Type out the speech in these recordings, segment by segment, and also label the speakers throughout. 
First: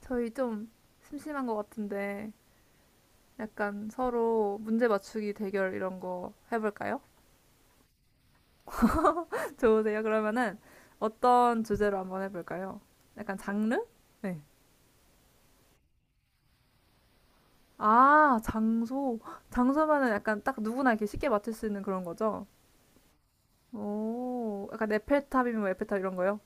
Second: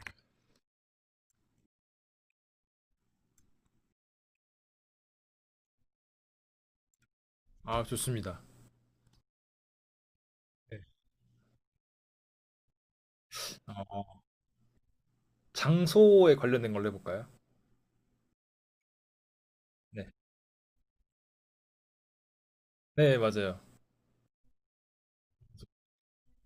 Speaker 1: 저희 좀 심심한 것 같은데 약간 서로 문제 맞추기 대결 이런 거 해볼까요?
Speaker 2: 아, 좋습니다.
Speaker 1: 좋으세요? 그러면은
Speaker 2: 네.
Speaker 1: 어떤 주제로 한번 해볼까요? 약간 장르?
Speaker 2: 어,
Speaker 1: 네.
Speaker 2: 장소에 관련된 걸로 해볼까요?
Speaker 1: 아, 장소. 장소면은
Speaker 2: 네,
Speaker 1: 약간 딱 누구나 이렇게 쉽게 맞출 수 있는 그런 거죠?
Speaker 2: 네, 맞아요.
Speaker 1: 오, 약간 에펠탑이면 뭐 에펠탑 이런 거요?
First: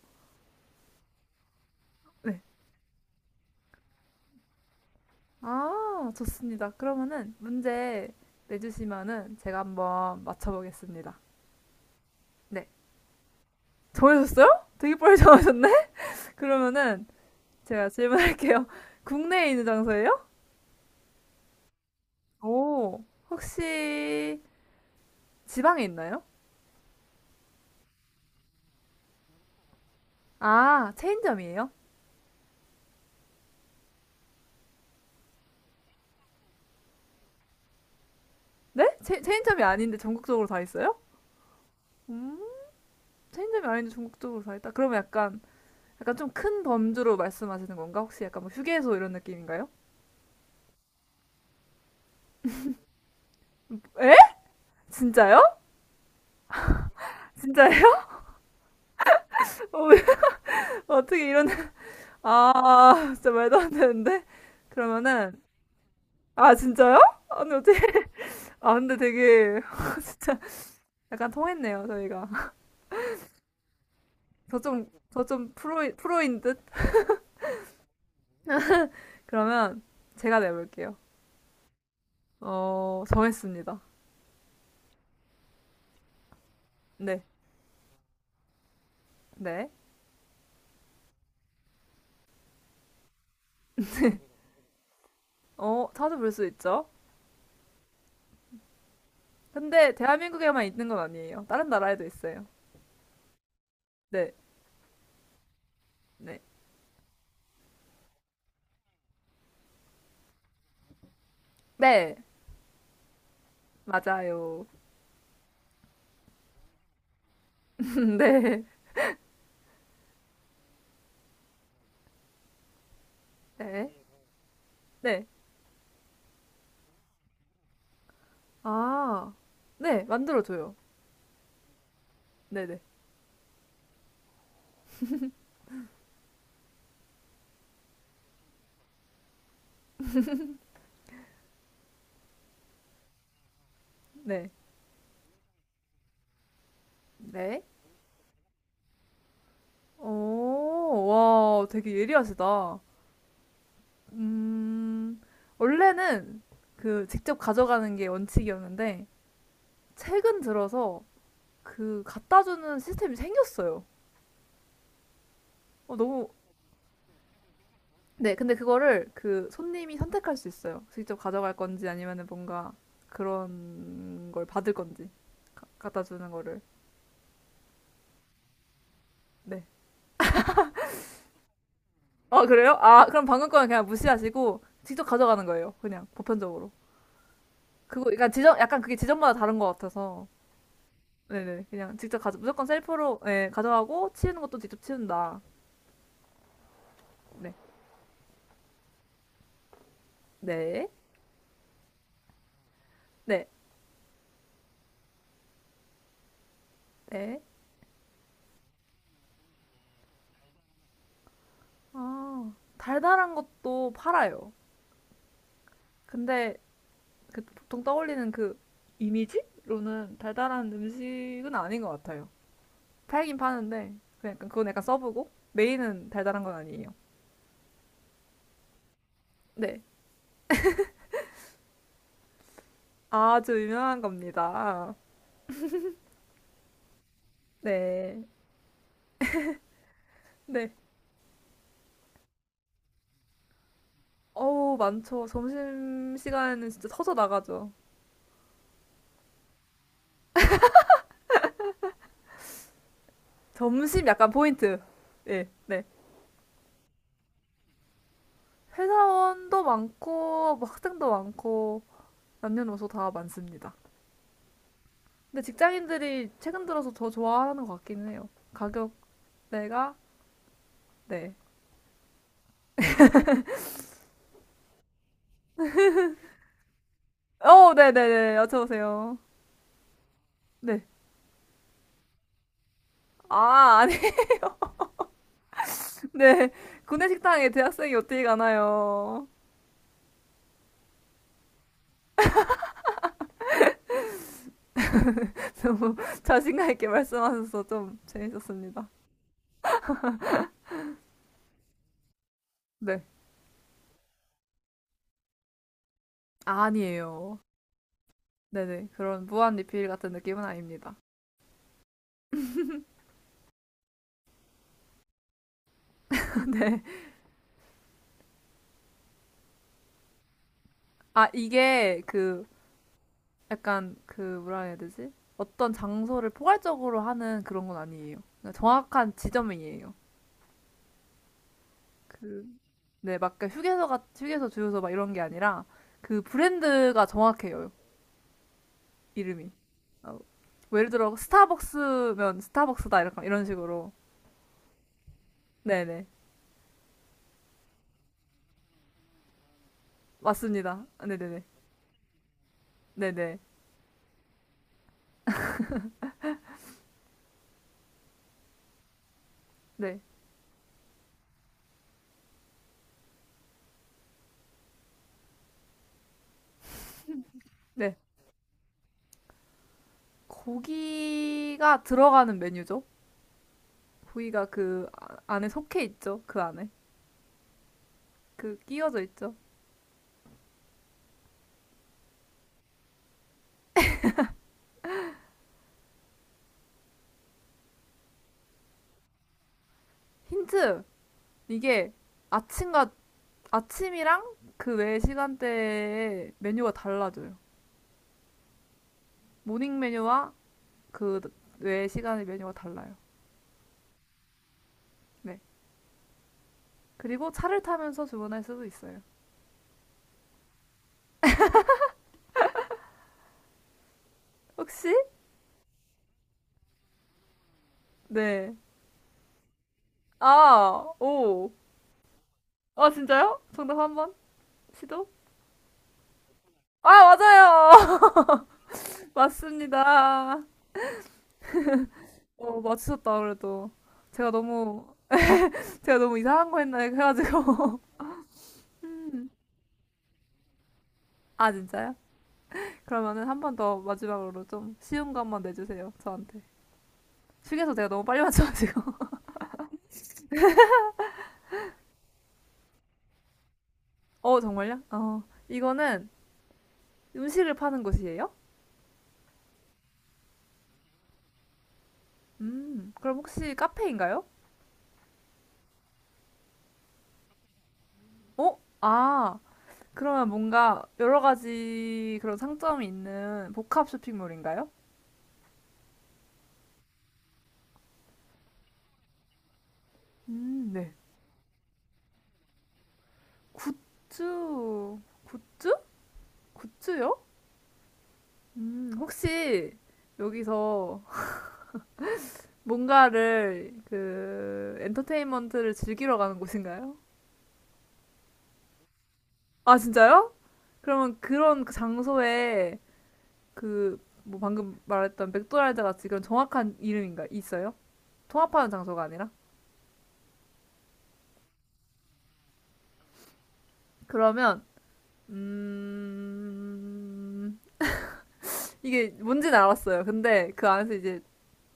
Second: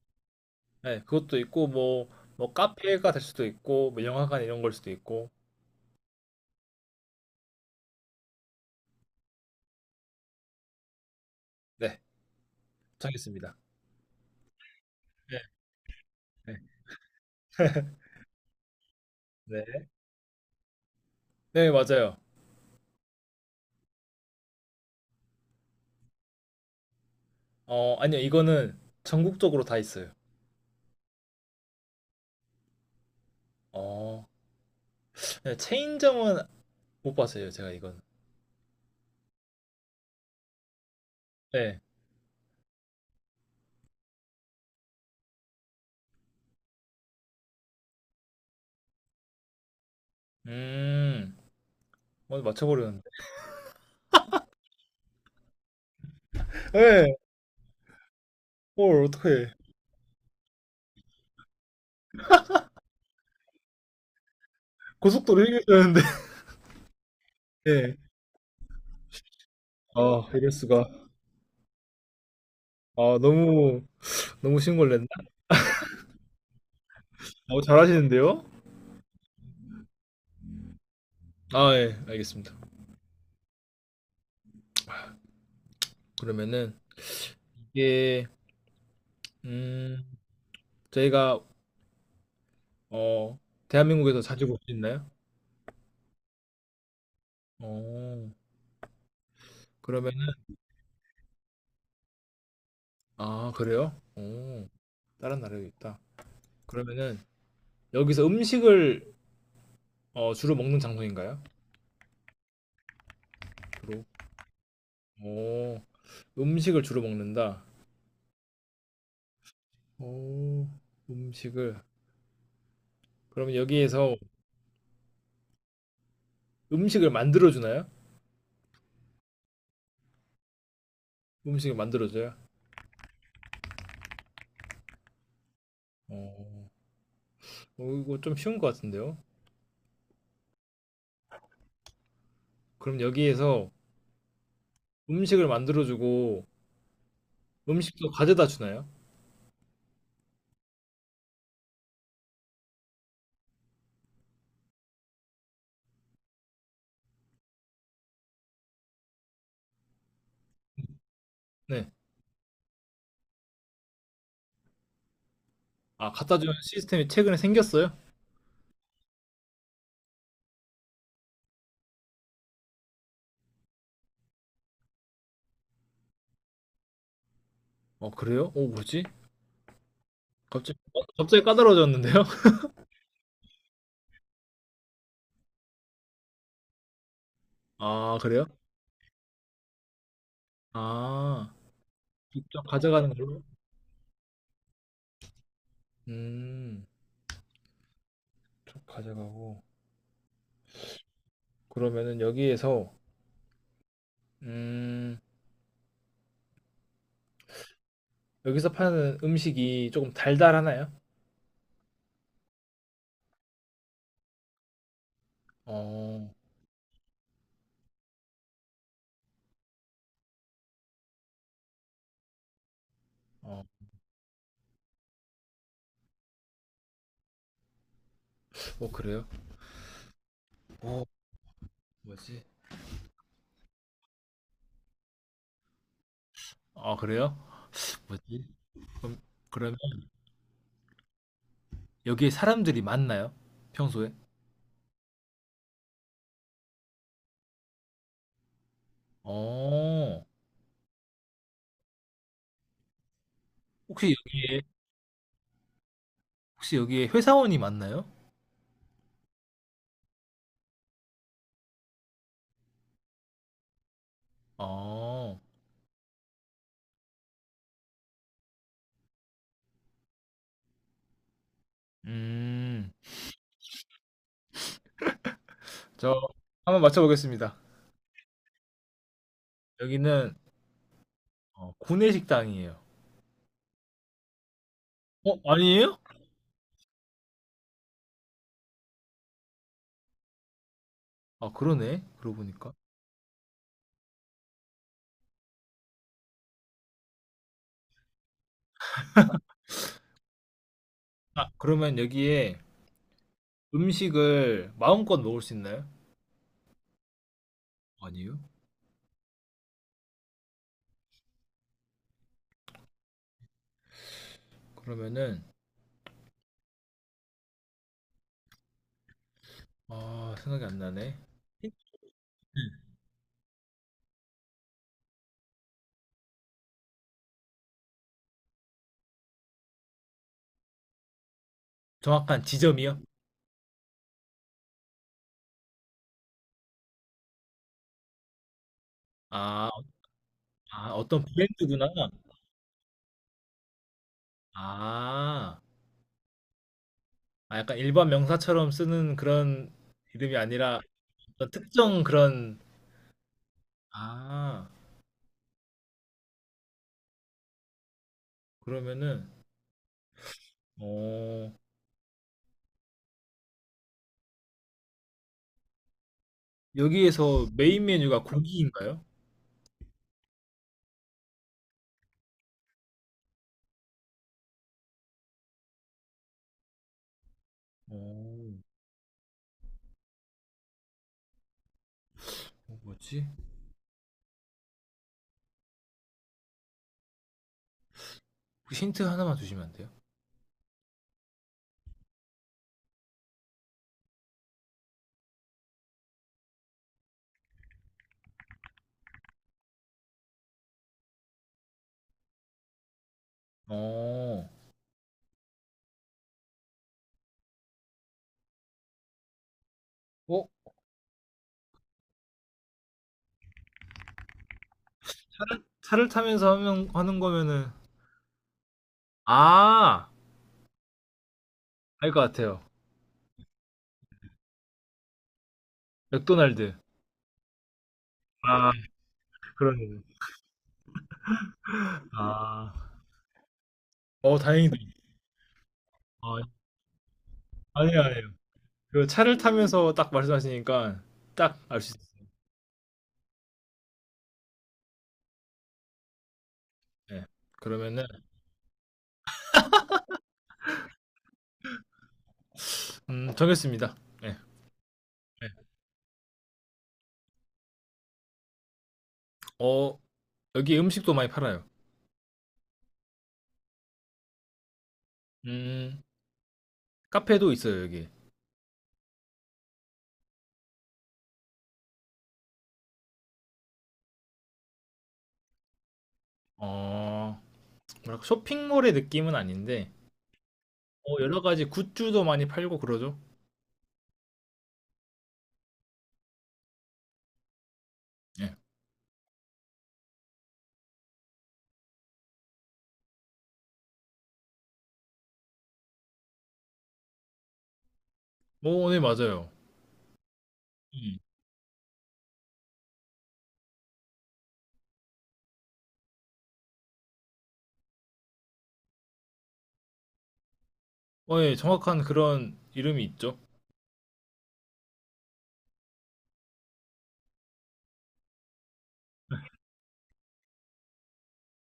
Speaker 2: 네, 그것도 있고, 뭐,
Speaker 1: 네.
Speaker 2: 카페가 될 수도 있고, 뭐, 영화관 이런 걸 수도 있고,
Speaker 1: 아, 좋습니다. 그러면은 문제 내주시면은 제가 한번 맞춰보겠습니다.
Speaker 2: 네,
Speaker 1: 네.
Speaker 2: 정했습니다.
Speaker 1: 정해졌어요? 되게 빨리
Speaker 2: 네,
Speaker 1: 정하셨네?
Speaker 2: 네.
Speaker 1: 그러면은 제가 질문할게요. 국내에 있는
Speaker 2: 네,
Speaker 1: 장소예요?
Speaker 2: 네, 맞아요.
Speaker 1: 오. 혹시 지방에 있나요?
Speaker 2: 아니요, 이거는 전국적으로 다 있어요.
Speaker 1: 아, 체인점이에요?
Speaker 2: 어, 네, 체인점은 못 봤어요, 제가 이건.
Speaker 1: 네? 체인점이 아닌데 전국적으로 다 있어요?
Speaker 2: 네,
Speaker 1: 음, 체인점이 아닌데 전국적으로 다 있다. 그러면 약간 좀 큰 범주로 말씀하시는 건가? 혹시 약간 뭐 휴게소 이런 느낌인가요?
Speaker 2: 음, 맞춰버렸는데.
Speaker 1: 에? 진짜요?
Speaker 2: 네,
Speaker 1: 진짜예요?
Speaker 2: 뭘, 어떡해.
Speaker 1: 어, 왜- 어떻게 이런 아, 진짜 말도 안 되는데. 그러면은
Speaker 2: 고속도로 얘기했는데
Speaker 1: 아, 진짜요? 아니 어떻게?
Speaker 2: 네.
Speaker 1: 아, 근데 되게
Speaker 2: 아,
Speaker 1: 진짜
Speaker 2: 이럴 수가.
Speaker 1: 약간 통했네요, 저희가.
Speaker 2: 아, 너무
Speaker 1: 저 좀,
Speaker 2: 신고를
Speaker 1: 저
Speaker 2: 냈나?
Speaker 1: 좀 프로인 듯?
Speaker 2: 너무 잘하시는데요?
Speaker 1: 그러면 제가 내볼게요.
Speaker 2: 아, 예, 알겠습니다.
Speaker 1: 어, 정했습니다.
Speaker 2: 그러면은
Speaker 1: 네,
Speaker 2: 이게
Speaker 1: 네.
Speaker 2: 음, 저희가 어, 대한민국에서 자주 볼 수 있나요?
Speaker 1: 어, 찾아볼 수 있죠.
Speaker 2: 어,
Speaker 1: 근데
Speaker 2: 그러면은
Speaker 1: 대한민국에만 있는 건 아니에요. 다른 나라에도 있어요.
Speaker 2: 아, 그래요?
Speaker 1: 네,
Speaker 2: 다른 나라에도 있다.
Speaker 1: 네.
Speaker 2: 그러면은 여기서 음식을 주로 먹는 장소인가요?
Speaker 1: 네,
Speaker 2: 주로.
Speaker 1: 맞아요.
Speaker 2: 어, 음식을 주로 먹는다.
Speaker 1: 네,
Speaker 2: 어, 음식을. 그러면
Speaker 1: 네,
Speaker 2: 여기에서
Speaker 1: 네.
Speaker 2: 음식을 만들어 주나요?
Speaker 1: 아, 네, 만들어줘요.
Speaker 2: 음식을 만들어 줘요?
Speaker 1: 네네, 네,
Speaker 2: 어. 어, 이거 좀 쉬운 것 같은데요? 그럼 여기에서
Speaker 1: 네.
Speaker 2: 음식을 만들어주고
Speaker 1: 네.
Speaker 2: 음식도 가져다 주나요?
Speaker 1: 오, 와, 되게 예리하시다. 음, 원래는 그 직접 가져가는 게 원칙이었는데, 최근 들어서
Speaker 2: 네.
Speaker 1: 그 갖다 주는 시스템이 생겼어요. 어,
Speaker 2: 아,
Speaker 1: 너무
Speaker 2: 갖다 주는 시스템이 최근에 생겼어요?
Speaker 1: 네, 근데 그거를 그 손님이 선택할 수 있어요. 직접 가져갈 건지 아니면은 뭔가 그런 걸 받을 건지 갖다 주는 거를.
Speaker 2: 어, 그래요? 어, 뭐지?
Speaker 1: 네.
Speaker 2: 갑자기, 어, 갑자기 까다로워졌는데요?
Speaker 1: 어, 그래요? 아, 그럼 방금 거는 그냥 무시하시고 직접 가져가는 거예요. 그냥 보편적으로. 그거
Speaker 2: 아,
Speaker 1: 약간
Speaker 2: 그래요?
Speaker 1: 지점 약간 그게 지점마다 다른 것 같아서.
Speaker 2: 아,
Speaker 1: 네네. 그냥 직접 가져
Speaker 2: 직접
Speaker 1: 무조건
Speaker 2: 가져가는
Speaker 1: 셀프로
Speaker 2: 걸로?
Speaker 1: 네, 가져가고 치우는 것도 직접 치운다.
Speaker 2: 음,
Speaker 1: 네.
Speaker 2: 쭉 가져가고.
Speaker 1: 네.
Speaker 2: 그러면은 여기에서,
Speaker 1: 네.
Speaker 2: 음,
Speaker 1: 네.
Speaker 2: 여기서 파는 음식이 조금 달달하나요?
Speaker 1: 아, 달달한 것도 팔아요.
Speaker 2: 어,
Speaker 1: 근데 그 보통 떠올리는 그 이미지로는 달달한 음식은 아닌 것 같아요. 팔긴
Speaker 2: 어,
Speaker 1: 파는데 그 약간 그건 약간 서브고 메인은 달달한 건 아니에요.
Speaker 2: 어, 그래요?
Speaker 1: 네,
Speaker 2: 어, 뭐지?
Speaker 1: 아주 유명한 겁니다.
Speaker 2: 아, 그래요?
Speaker 1: 네,
Speaker 2: 뭐지? 그럼, 그러면
Speaker 1: 네.
Speaker 2: 여기에 사람들이 많나요? 평소에?
Speaker 1: 어우 많죠. 점심 시간에는 진짜 터져 나가죠.
Speaker 2: 어,
Speaker 1: 점심
Speaker 2: 혹시
Speaker 1: 약간
Speaker 2: 여기에,
Speaker 1: 포인트. 네, 네.
Speaker 2: 혹시 여기에 회사원이 많나요?
Speaker 1: 회사원도 많고 뭐 학생도 많고 남녀노소 다 많습니다.
Speaker 2: 어,
Speaker 1: 근데 직장인들이 최근 들어서 더 좋아하는 것 같기는 해요. 가격대가, 네.
Speaker 2: 음, 저 한번 맞춰보겠습니다.
Speaker 1: 어, 네네네. 여쭤보세요.
Speaker 2: 여기는
Speaker 1: 네.
Speaker 2: 구내식당이에요.
Speaker 1: 아, 아니,
Speaker 2: 어, 아니에요?
Speaker 1: 네. 구내 식당에 대학생이 어떻게 가나요?
Speaker 2: 아, 그러네. 그러고 보니까.
Speaker 1: 너무 자신감 있게 말씀하셔서 좀 재밌었습니다.
Speaker 2: 아, 그러면 여기에
Speaker 1: 네.
Speaker 2: 음식을 마음껏 먹을 수 있나요?
Speaker 1: 아니에요.
Speaker 2: 아니요.
Speaker 1: 네네. 그런 무한 리필 같은 느낌은 아닙니다.
Speaker 2: 그러면은,
Speaker 1: 네.
Speaker 2: 아, 생각이 안 나네.
Speaker 1: 아, 이게 그, 약간 그, 뭐라 해야 되지? 어떤 장소를 포괄적으로 하는 그런 건 아니에요. 그 정확한 지점이에요.
Speaker 2: 정확한
Speaker 1: 그,
Speaker 2: 지점이요?
Speaker 1: 네, 막 그 휴게소 주유소 막 이런 게 아니라 그 브랜드가 정확해요. 이름이.
Speaker 2: 아,
Speaker 1: 어, 뭐 예를
Speaker 2: 아,
Speaker 1: 들어
Speaker 2: 어떤 브랜드구나.
Speaker 1: 스타벅스면 스타벅스다 이런 식으로.
Speaker 2: 아,
Speaker 1: 네, 네.
Speaker 2: 아 약간 일반 명사처럼 쓰는 그런 이름이 아니라
Speaker 1: 맞습니다. 네, 네, 네.
Speaker 2: 어떤 특정 그런
Speaker 1: 네, 네.
Speaker 2: 아 그러면은
Speaker 1: 네.
Speaker 2: 어 여기에서 메인
Speaker 1: 네.
Speaker 2: 메뉴가 고기인가요?
Speaker 1: 고기가 들어가는 메뉴죠. 고기가 그 아- 안에 속해 있죠. 그 안에.
Speaker 2: 어
Speaker 1: 그 끼워져 있죠.
Speaker 2: 어, 뭐지? 혹시 힌트 하나만 주시면 안 돼요?
Speaker 1: 힌트. 이게 아침과 아침이랑 그 외 시간대에 메뉴가 달라져요. 모닝 메뉴와 그 외 시간의 메뉴가 달라요.
Speaker 2: 어,
Speaker 1: 네. 그리고 차를 타면서 주문할 수도 있어요.
Speaker 2: 어?
Speaker 1: 혹시?
Speaker 2: 하는 거면은
Speaker 1: 네.
Speaker 2: 아!
Speaker 1: 아, 오.
Speaker 2: 알 것 같아요.
Speaker 1: 아, 진짜요? 정답 한 번? 시도?
Speaker 2: 맥도날드.
Speaker 1: 아, 맞아요!
Speaker 2: 아, 그러네요.
Speaker 1: 맞습니다. 어,
Speaker 2: 아.
Speaker 1: 맞추셨다, 그래도. 제가
Speaker 2: 어, 다행이다.
Speaker 1: 너무, 제가 너무
Speaker 2: 아,
Speaker 1: 이상한 거 했나 해가지고.
Speaker 2: 아니에요. 그 차를 타면서 딱 말씀하시니까
Speaker 1: 아,
Speaker 2: 딱 알
Speaker 1: 진짜요?
Speaker 2: 수
Speaker 1: 그러면은 한 번 더 마지막으로 좀 쉬운 거 한번 내주세요, 저한테.
Speaker 2: 있어요. 네.
Speaker 1: 휴게소 제가 너무
Speaker 2: 그러면은
Speaker 1: 빨리 맞춰가지고.
Speaker 2: 정했습니다. 예.
Speaker 1: 어, 정말요? 어,
Speaker 2: 예.
Speaker 1: 이거는 음식을 파는 곳이에요?
Speaker 2: 어, 여기 음식도 많이 팔아요.
Speaker 1: 그럼 혹시 카페인가요?
Speaker 2: 음, 카페도 있어요, 여기.
Speaker 1: 어? 아, 그러면 뭔가 여러 가지 그런 상점이 있는 복합 쇼핑몰인가요?
Speaker 2: 어, 뭐랄까, 쇼핑몰의 느낌은 아닌데,
Speaker 1: 네.
Speaker 2: 여러 가지 굿즈도 많이 팔고 그러죠.
Speaker 1: 굿즈, 굿즈? 굿즈요?
Speaker 2: 예.
Speaker 1: 혹시 여기서 뭔가를 그 엔터테인먼트를 즐기러 가는 곳인가요?
Speaker 2: 오, 네, 맞아요.
Speaker 1: 아, 진짜요? 그러면
Speaker 2: 음.
Speaker 1: 그런 그 장소에 그 뭐 방금 말했던 맥도날드 같이 그런 정확한 이름인가 있어요? 통합하는 장소가 아니라?
Speaker 2: 어, 예, 정확한 그런 이름이 있죠.
Speaker 1: 그러면 음, 이게 뭔지는 알았어요. 근데 그 안에서 이제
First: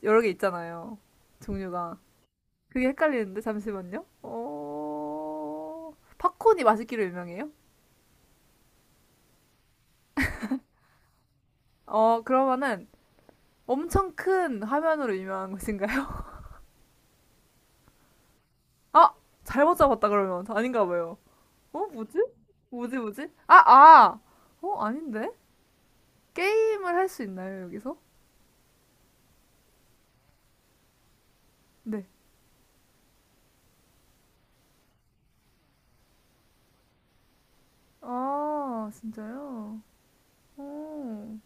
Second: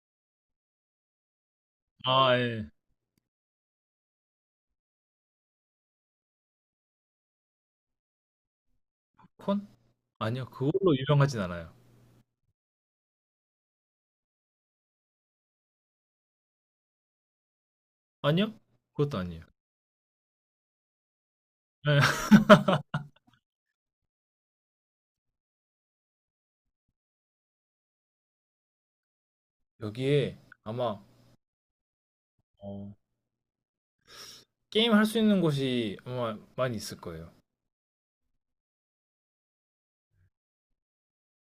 Speaker 1: 여러 개 있잖아요. 종류가.
Speaker 2: 아, 예.
Speaker 1: 그게 헷갈리는데, 잠시만요. 어, 팝콘이 맛있기로 유명해요?
Speaker 2: 콘? 아니요, 그걸로 유명하진 않아요.
Speaker 1: 어, 그러면은 엄청 큰 화면으로 유명한 것인가요?
Speaker 2: 아니요?
Speaker 1: 아!
Speaker 2: 그것도 아니에요.
Speaker 1: 잘못 잡았다, 그러면. 아닌가 봐요. 어,
Speaker 2: 예.
Speaker 1: 뭐지? 뭐지? 아, 아! 어, 아닌데? 게임을 할 수 있나요, 여기서?
Speaker 2: 여기에 아마,
Speaker 1: 네.
Speaker 2: 어, 게임 할 수 있는 곳이 아마 많이 있을 거예요.
Speaker 1: 아, 진짜요? 어.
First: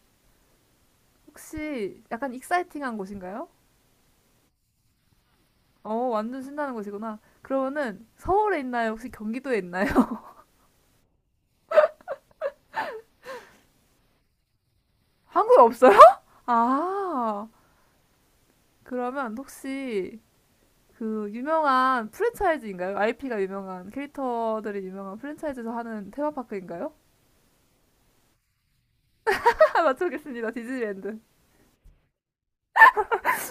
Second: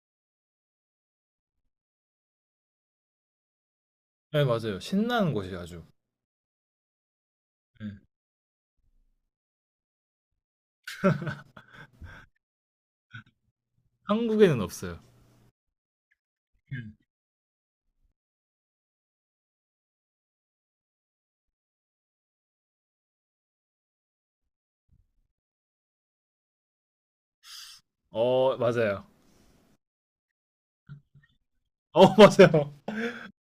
Speaker 1: 혹시 약간 익사이팅한 곳인가요?
Speaker 2: 네, 맞아요. 신나는 곳이 아주.
Speaker 1: 어, 완전 신나는 곳이구나.
Speaker 2: 예.
Speaker 1: 그러면은 서울에 있나요? 혹시 경기도에 있나요?
Speaker 2: 한국에는 없어요.
Speaker 1: 한국에 없어요?
Speaker 2: 예.
Speaker 1: 아, 그러면 혹시 그 유명한 프랜차이즈인가요? IP가 유명한 캐릭터들이 유명한 프랜차이즈에서 하는 테마파크인가요?
Speaker 2: 어, 맞아요.
Speaker 1: 맞춰보겠습니다. 디즈니랜드.
Speaker 2: 어, 맞아요.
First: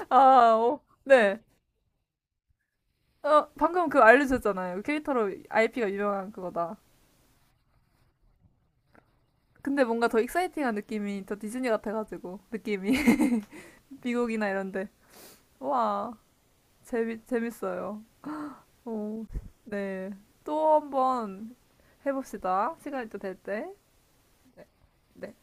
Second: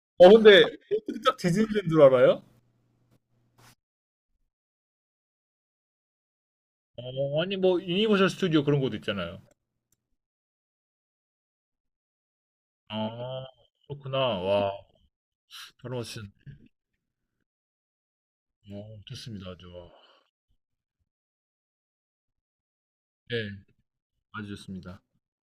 Speaker 1: 아,
Speaker 2: 어, 근데
Speaker 1: 어,
Speaker 2: 어떻게 딱
Speaker 1: 네.
Speaker 2: 디즈니랜드 줄 알아요?
Speaker 1: 어, 방금 그 알려주셨잖아요. 그 캐릭터로 IP가 유명한 그거다.
Speaker 2: 어, 아니 뭐 유니버셜 스튜디오 그런 곳도 있잖아요.
Speaker 1: 근데 뭔가 더 익사이팅한 느낌이 더 디즈니 같아가지고 느낌이
Speaker 2: 아, 그렇구나.
Speaker 1: 미국이나
Speaker 2: 와,
Speaker 1: 이런데.
Speaker 2: 바로
Speaker 1: 와.
Speaker 2: 맞추신.
Speaker 1: 재밌어요.
Speaker 2: 어,
Speaker 1: 오,
Speaker 2: 좋습니다. 아주.
Speaker 1: 네. 또 한번 해봅시다. 시간이 또 될
Speaker 2: 네,
Speaker 1: 때.
Speaker 2: 아주
Speaker 1: 네.
Speaker 2: 좋습니다.
Speaker 1: 네.